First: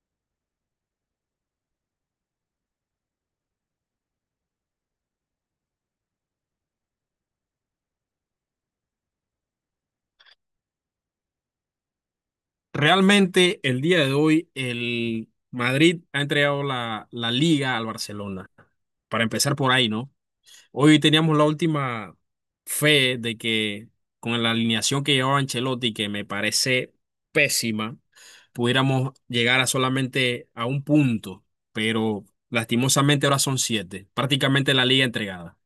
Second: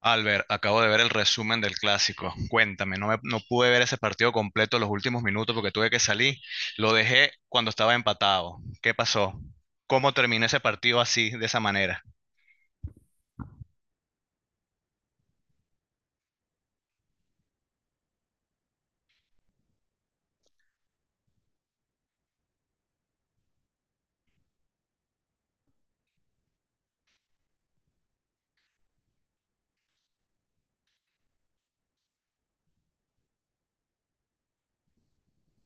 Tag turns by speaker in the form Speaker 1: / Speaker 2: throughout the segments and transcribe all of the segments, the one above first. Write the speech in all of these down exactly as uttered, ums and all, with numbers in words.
Speaker 1: Albert, acabo de ver el resumen del clásico. Cuéntame, no, me- no pude ver ese partido completo los últimos minutos porque tuve que salir. Lo dejé cuando estaba empatado. ¿Qué pasó? ¿Cómo terminó ese partido así, de esa manera?
Speaker 2: Realmente el día de hoy el Madrid ha entregado la, la liga al Barcelona. Para empezar por ahí, ¿no? Hoy teníamos la última fe de que con la alineación que llevaba Ancelotti, que me parece pésima, pudiéramos llegar a solamente a un punto, pero lastimosamente ahora son siete, prácticamente la liga entregada.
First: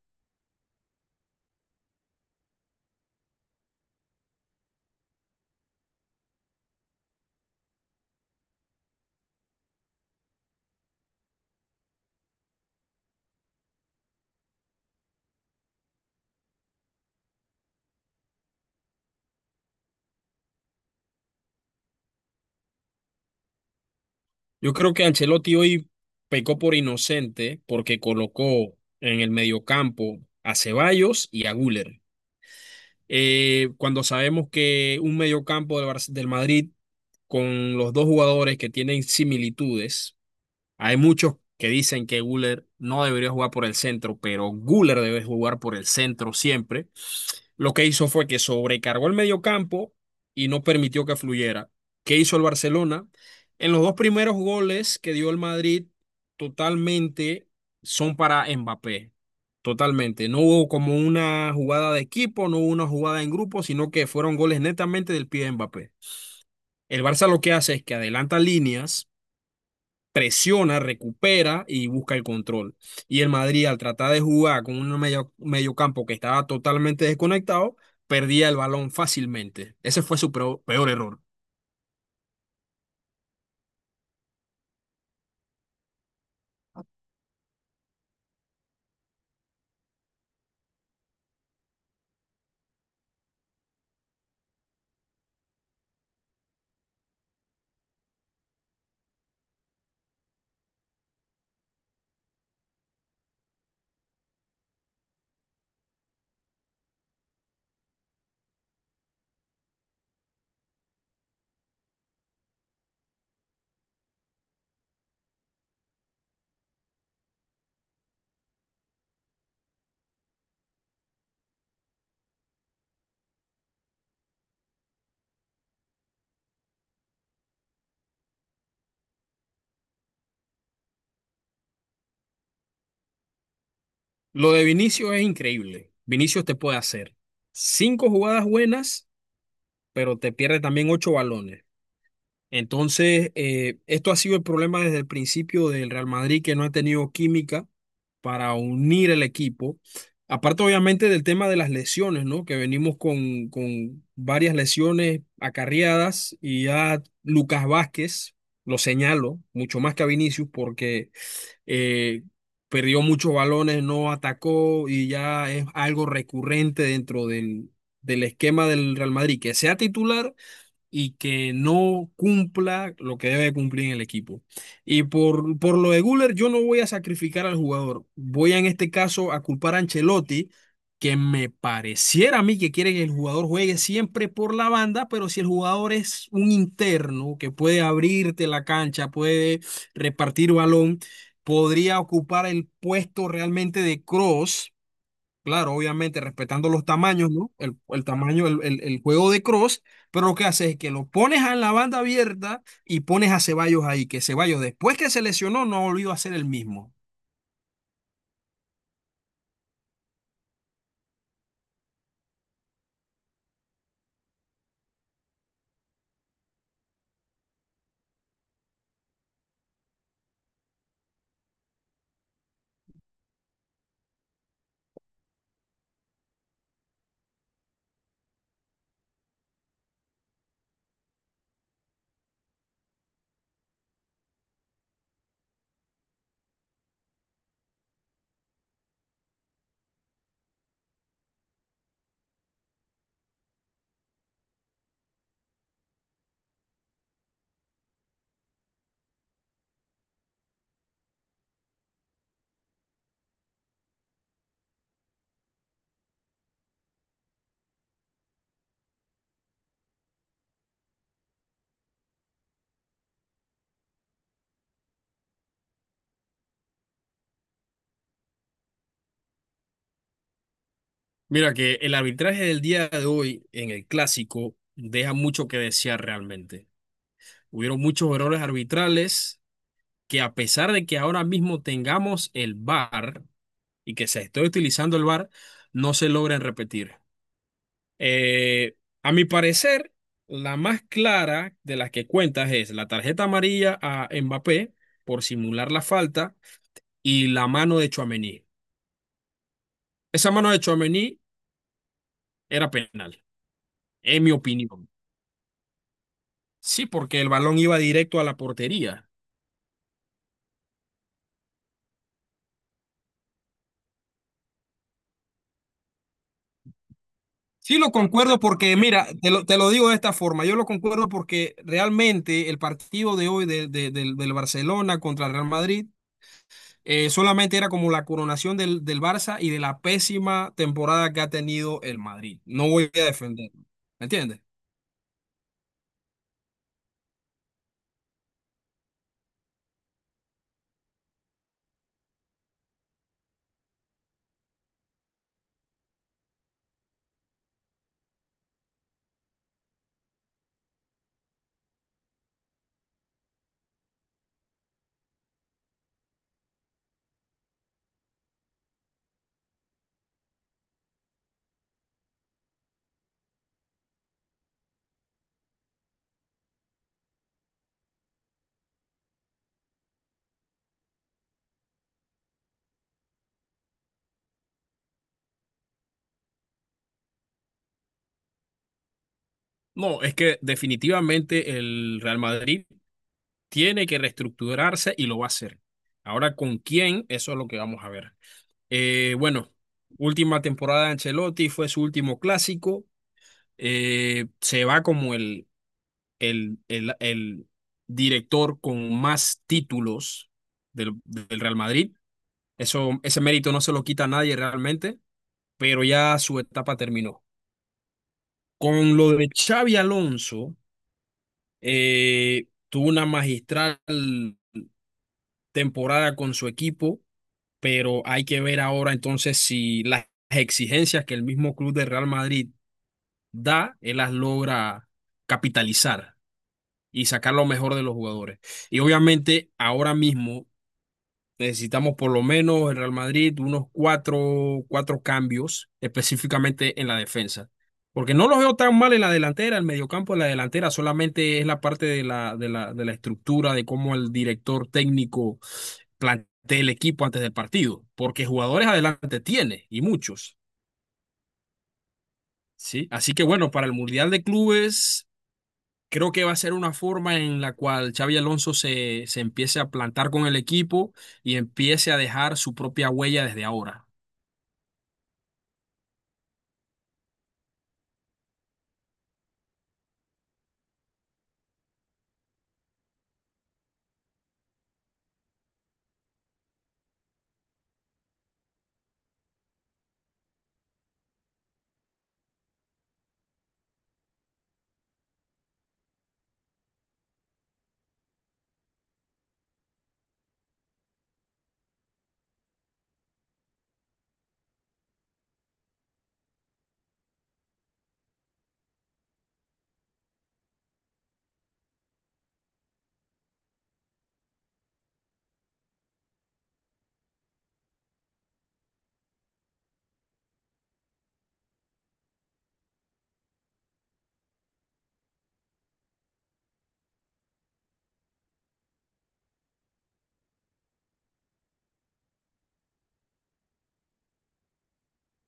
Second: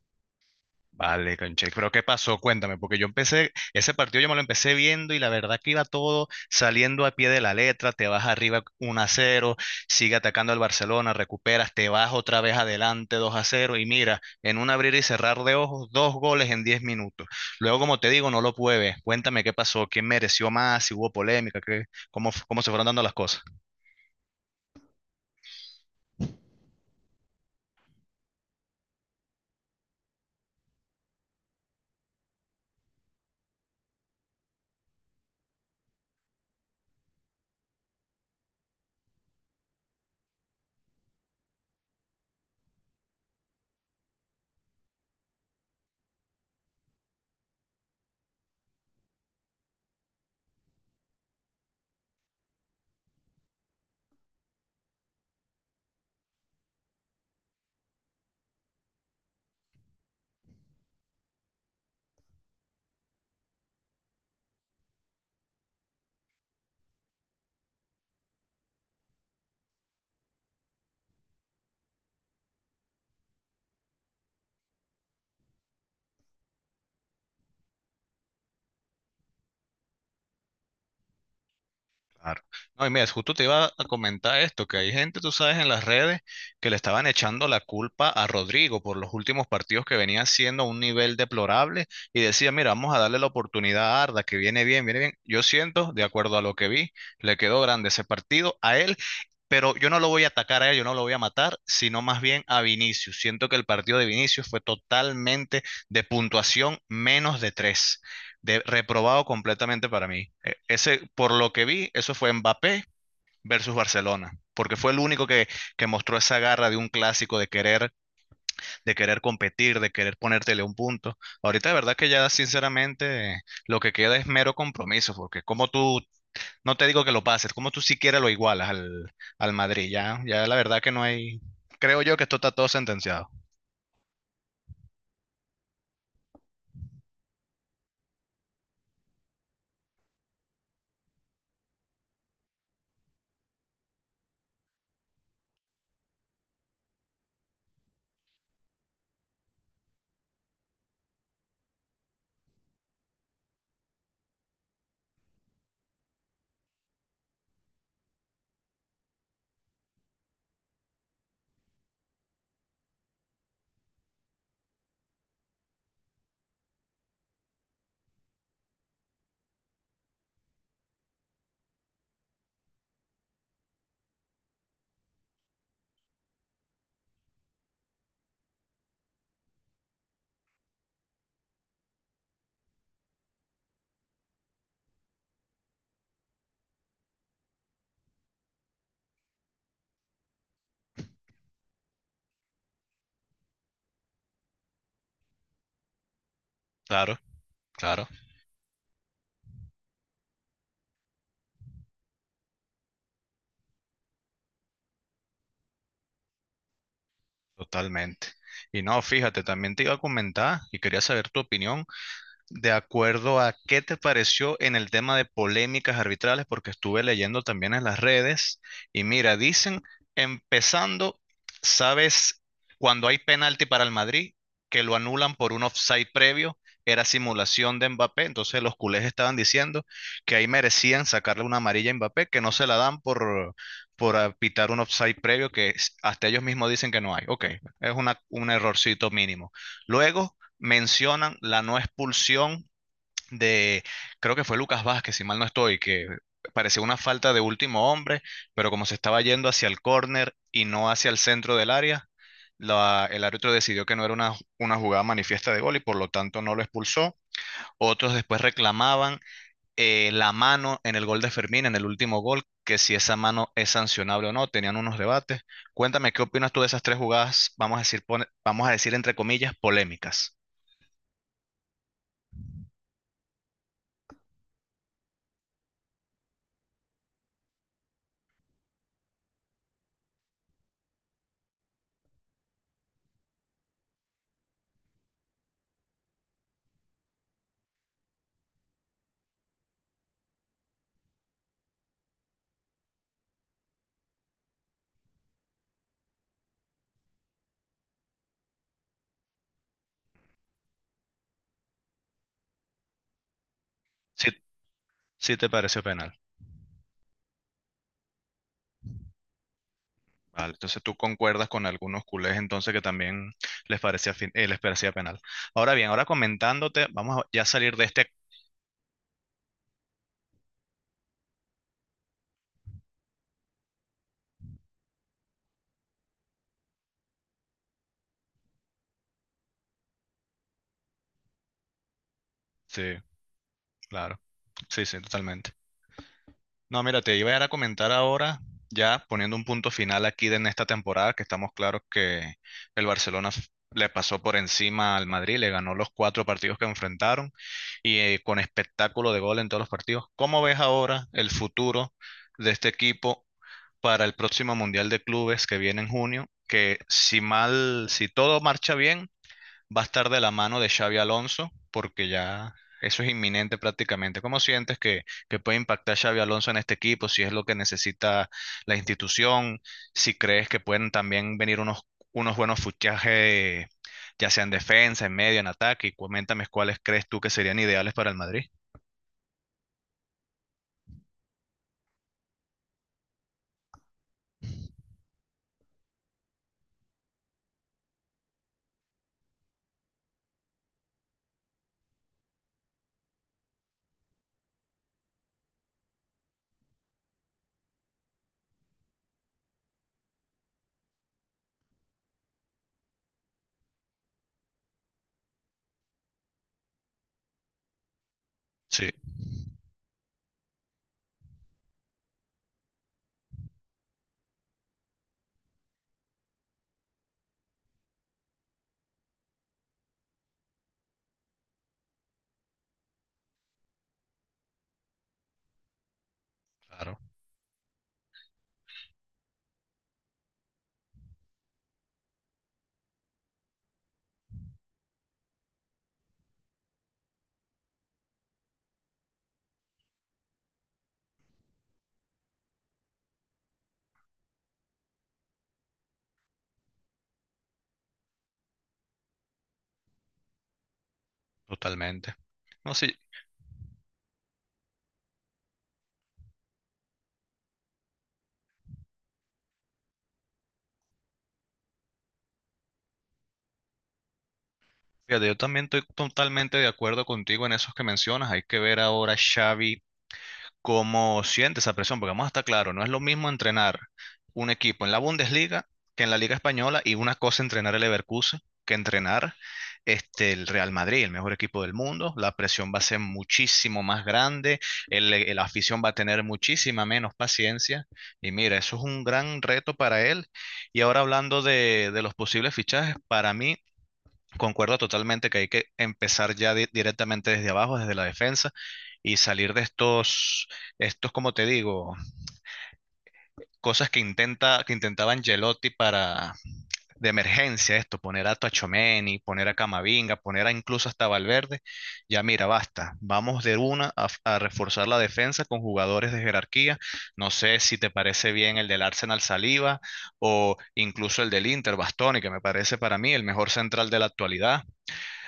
Speaker 1: Vale, conche, pero ¿qué pasó? Cuéntame, porque yo empecé, ese partido yo me lo empecé viendo y la verdad que iba todo saliendo a pie de la letra, te vas arriba uno a cero, sigue atacando al Barcelona, recuperas, te vas otra vez adelante dos a cero y mira, en un abrir y cerrar de ojos, dos goles en diez minutos. Luego, como te digo, no lo pude ver. Cuéntame qué pasó, quién mereció más, si hubo polémica, qué, cómo, f- cómo se fueron dando las cosas.
Speaker 2: Yo creo que Ancelotti hoy pecó por inocente porque colocó en el mediocampo a Ceballos y a Güler. Eh, cuando sabemos que un mediocampo del, Bar- del Madrid con los dos jugadores que tienen similitudes, hay muchos que dicen que Guller no debería jugar por el centro, pero Guller debe jugar por el centro siempre. Lo que hizo fue que sobrecargó el mediocampo y no permitió que fluyera. ¿Qué hizo el Barcelona? En los dos primeros goles que dio el Madrid, totalmente son para Mbappé. Totalmente. No hubo como una jugada de equipo, no hubo una jugada en grupo, sino que fueron goles netamente del pie de Mbappé. El Barça lo que hace es que adelanta líneas, presiona, recupera y busca el control. Y el Madrid, al tratar de jugar con un medio, medio campo que estaba totalmente desconectado, perdía el balón fácilmente. Ese fue su peor, peor error.
Speaker 1: Claro. No, y mira, justo te iba a comentar esto, que hay gente, tú sabes, en las redes que le estaban echando la culpa a Rodrigo por los últimos partidos que venía haciendo a un nivel deplorable y decía, mira, vamos a darle la oportunidad a Arda, que viene bien, viene bien. Yo siento, de acuerdo a lo que vi, le quedó grande ese partido a él, pero yo no lo voy a atacar a él, yo no lo voy a matar, sino más bien a Vinicius. Siento que el partido de Vinicius fue totalmente de puntuación menos de tres, de- reprobado completamente para mí. E- Ese, por lo que vi, eso fue Mbappé versus Barcelona, porque fue el único que, que mostró esa garra de un clásico, de querer, de querer competir, de querer ponértele un punto. Ahorita de verdad que ya sinceramente lo que queda es mero compromiso, porque como tú, no te digo que lo pases, como tú siquiera lo igualas al, al Madrid, ya, ya la verdad que no hay, creo yo que esto está todo sentenciado.
Speaker 2: Lo de Vinicius es increíble. Vinicius te puede hacer cinco jugadas buenas, pero te pierde también ocho balones. Entonces, eh, esto ha sido el problema desde el principio del Real Madrid, que no ha tenido química para unir el equipo. Aparte, obviamente, del tema de las lesiones, ¿no? Que venimos con, con varias lesiones acarreadas y ya Lucas Vázquez, lo señalo, mucho más que a Vinicius, porque eh, perdió muchos balones, no atacó y ya es algo recurrente dentro del, del esquema del Real Madrid, que sea titular y que no cumpla lo que debe cumplir en el equipo. Y por, por lo de Guller, yo no voy a sacrificar al jugador. Voy a, en este caso, a culpar a Ancelotti, que me pareciera a mí que quiere que el jugador juegue siempre por la banda, pero si el jugador es un interno que puede abrirte la cancha, puede repartir balón, podría ocupar el puesto realmente de cross. Claro, obviamente respetando los
Speaker 1: Claro,
Speaker 2: tamaños, ¿no? El, el
Speaker 1: claro,
Speaker 2: tamaño, el, el- el juego de Cross, pero lo que hace es que lo pones en la banda abierta y pones a Ceballos ahí, que Ceballos después que se lesionó no ha volvido a ser el mismo.
Speaker 1: totalmente. Y no, fíjate, también te iba a comentar y quería saber tu opinión. De acuerdo a qué te pareció en el tema de polémicas arbitrales, porque estuve leyendo también en las redes y mira, dicen, empezando, ¿sabes? Cuando hay penalti para el Madrid, que lo anulan por un offside previo, era simulación de Mbappé, entonces los culés estaban diciendo que ahí merecían sacarle una amarilla a Mbappé, que no se la dan por, por apitar un offside previo, que es- hasta ellos mismos dicen que no hay. Ok, es una, un errorcito mínimo. Luego mencionan la no expulsión de, creo que fue Lucas Vázquez, si mal no estoy, que parecía una falta de último hombre, pero como se estaba yendo hacia el córner y no hacia el centro del área, la- el árbitro decidió que no era una, una jugada manifiesta de gol y por lo tanto no lo expulsó. Otros después reclamaban eh, la mano en el gol de Fermín, en el último gol, que si esa mano es sancionable o no, tenían unos debates. Cuéntame, ¿qué opinas tú de esas tres jugadas, vamos a decir, pone- vamos a decir entre comillas, polémicas?
Speaker 2: Mira que el arbitraje del día de hoy en el clásico deja mucho que desear realmente. Hubieron muchos errores arbitrales que, a pesar de que ahora mismo tengamos el V A R y que se esté utilizando el V A R, no se logran repetir. Eh, a mi parecer, la más clara de las que cuentas es la tarjeta amarilla a Mbappé por simular la falta y la mano de Chouameni. Esa mano de Chouameni era penal, en
Speaker 1: Si
Speaker 2: mi opinión.
Speaker 1: Sí te pareció penal.
Speaker 2: Sí, porque el balón iba directo a la portería.
Speaker 1: Vale, entonces tú concuerdas con algunos culés entonces que también les parecía, fin- eh, les parecía penal. Ahora bien, ahora comentándote, vamos a ya salir
Speaker 2: Sí,
Speaker 1: de
Speaker 2: lo
Speaker 1: este.
Speaker 2: concuerdo porque, mira, te lo, te lo digo de esta forma, yo lo concuerdo porque realmente el partido de hoy de- de- del del Barcelona contra el Real Madrid. Eh, solamente era como la coronación del, del Barça y de la pésima temporada que ha tenido el Madrid. No voy
Speaker 1: Sí,
Speaker 2: a defenderlo. ¿Me
Speaker 1: claro.
Speaker 2: entiendes?
Speaker 1: Sí, sí, totalmente. No, mira, te iba a ir a comentar ahora, ya poniendo un punto final aquí de en esta temporada, que estamos claros que el Barcelona f- le pasó por encima al Madrid, le ganó los cuatro partidos que enfrentaron y eh, con espectáculo de gol en todos los partidos. ¿Cómo ves ahora el futuro de este equipo para el próximo Mundial de Clubes que viene en junio, que si mal, si todo marcha bien, va a estar de la mano de Xavi Alonso, porque ya eso es inminente prácticamente? ¿Cómo sientes que, que puede impactar Xavi Alonso en este equipo? Si es lo que necesita la institución, si crees que pueden también venir unos, unos buenos fichajes, ya sea en defensa, en medio, en ataque, y coméntame cuáles crees tú que serían ideales para el Madrid.
Speaker 2: No, es que definitivamente el Real Madrid tiene que reestructurarse y lo va a hacer. Ahora, ¿con quién? Eso es lo que vamos a ver. Eh, bueno, última temporada de Ancelotti, fue su último clásico. Eh, se va como el, el, el, el director con más títulos del, del Real Madrid. Eso, ese mérito no se lo quita a nadie realmente, pero ya su etapa terminó.
Speaker 1: Sí,
Speaker 2: Con lo de Xavi Alonso, eh, tuvo una magistral temporada con su equipo, pero hay que ver ahora entonces si las exigencias que el mismo club de Real Madrid da, él las logra capitalizar
Speaker 1: claro,
Speaker 2: y sacar lo mejor de los jugadores. Y obviamente ahora mismo necesitamos por lo menos el Real Madrid unos cuatro, cuatro cambios, específicamente en la defensa. Porque no los veo tan mal en la delantera, el mediocampo, en la delantera, solamente es la parte de la, de la, de la estructura, de cómo el director técnico plantea el equipo antes del partido. Porque jugadores adelante tiene, y muchos.
Speaker 1: totalmente. No,
Speaker 2: ¿Sí?
Speaker 1: sí,
Speaker 2: Así que bueno, para el Mundial de Clubes creo que va a ser una forma en la cual Xabi Alonso se, se empiece a plantar con el equipo y empiece a dejar su propia huella desde ahora.
Speaker 1: fíjate, yo también estoy totalmente de acuerdo contigo en esos que mencionas. Hay que ver ahora, Xavi, cómo siente esa presión, porque vamos a estar claro, no es lo mismo entrenar un equipo en la Bundesliga que en la Liga Española y una cosa entrenar el Leverkusen que entrenar este, el Real Madrid, el mejor equipo del mundo. La presión va a ser muchísimo más grande, el, el afición va a tener muchísima menos paciencia. Y mira, eso es un gran reto para él. Y ahora hablando de, de los posibles fichajes, para mí, concuerdo totalmente que hay que empezar ya di- directamente desde abajo, desde la defensa, y salir de estos, estos, como te digo, cosas que intenta, que intentaba Angelotti para de emergencia, esto, poner a Tchouaméni, poner a Camavinga, poner a incluso hasta Valverde. Ya mira, basta. Vamos de una a, a reforzar la defensa con jugadores de jerarquía. No sé si te parece bien el del Arsenal Saliba o incluso el del Inter, Bastoni, que me parece para mí el mejor central de la actualidad.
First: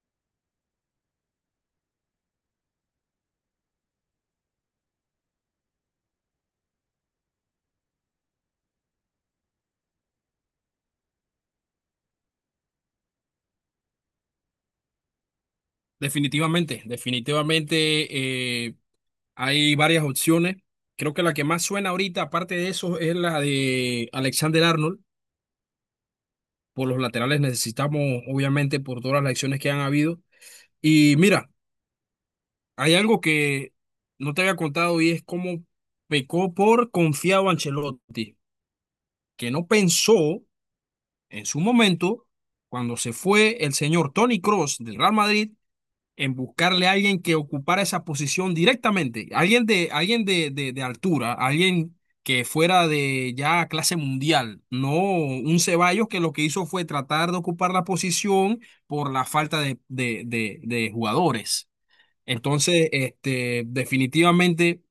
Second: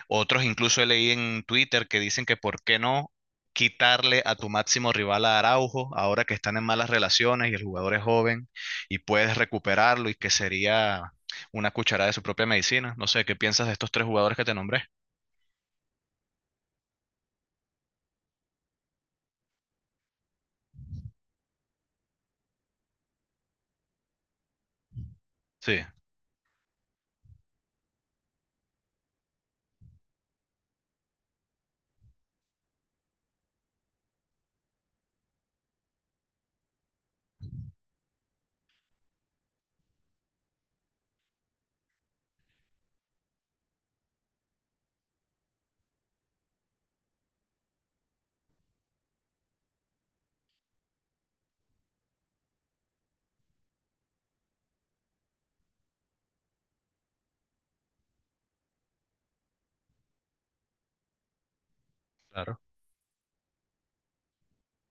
Speaker 1: Otros incluso he leído en Twitter que dicen que por qué no quitarle a tu máximo rival a Araujo, ahora que están en malas relaciones y el jugador es joven y puedes recuperarlo y que sería una cucharada de su propia medicina. No sé, ¿qué piensas de estos tres jugadores que te nombré?
Speaker 2: Definitivamente, definitivamente eh, hay varias opciones. Creo que la que más suena ahorita, aparte de eso, es la de Alexander Arnold.
Speaker 1: Sí,
Speaker 2: Por los laterales necesitamos, obviamente, por todas las lesiones que han habido. Y mira, hay algo que no te había contado y es cómo pecó por confiado Ancelotti, que no pensó en su momento, cuando se fue el señor Tony Cross del Real Madrid, en buscarle a alguien que ocupara esa posición directamente, alguien de, alguien de, de, de altura, alguien que fuera de ya clase mundial, no un Ceballos que lo que hizo fue tratar de ocupar la posición por la falta de, de, de, de jugadores.
Speaker 1: claro.
Speaker 2: Entonces, este, definitivamente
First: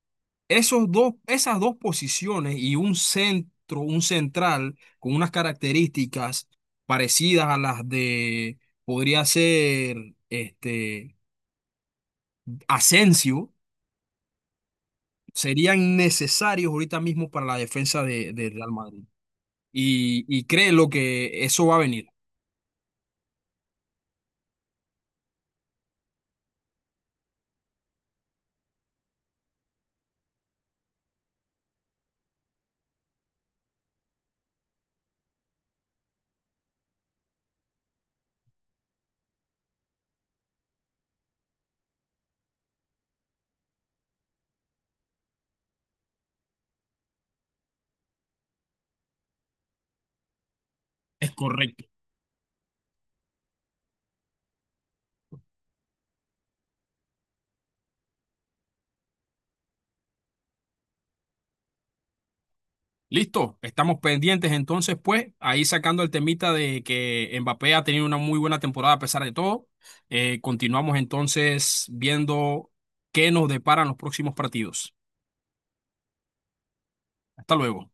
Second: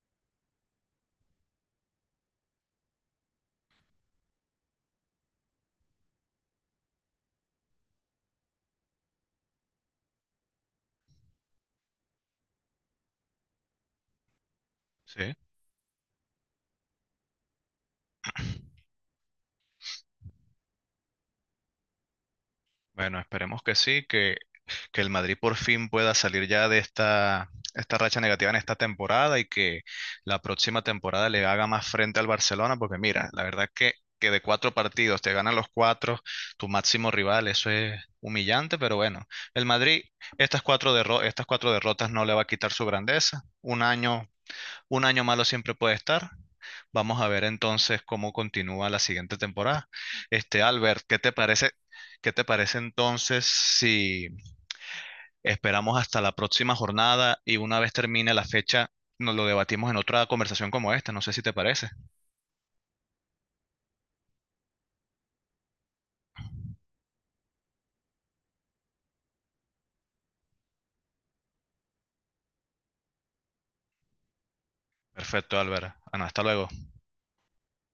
Speaker 2: esos dos, esas dos posiciones y un centro, un central con unas características parecidas a las de, podría ser, este, Asensio,
Speaker 1: Sí.
Speaker 2: serían necesarios ahorita mismo para la defensa de, de Real Madrid. Y, y créelo que eso va a venir.
Speaker 1: Bueno, esperemos que sí, que, que el Madrid por fin pueda salir ya de esta, esta racha negativa en esta temporada y que la próxima temporada le haga más frente al Barcelona, porque mira, la verdad que, que de cuatro partidos te ganan los cuatro, tu máximo rival, eso es humillante, pero bueno, el Madrid, estas cuatro derro- estas cuatro derrotas no le va a quitar su grandeza. Un año un año malo siempre puede estar. Vamos a ver entonces cómo continúa la siguiente temporada. Este, Albert, ¿qué
Speaker 2: Es
Speaker 1: te parece?
Speaker 2: correcto.
Speaker 1: ¿Qué te parece entonces si esperamos hasta la próxima jornada y una vez termine la fecha, nos lo debatimos en otra conversación como esta? No sé si te parece.
Speaker 2: Listo, estamos pendientes entonces, pues, ahí sacando el temita de que Mbappé ha tenido una muy buena temporada a pesar de todo. Eh, continuamos entonces viendo qué nos deparan los próximos partidos.
Speaker 1: Perfecto, Albert. Ana, hasta luego.
Speaker 2: Hasta luego.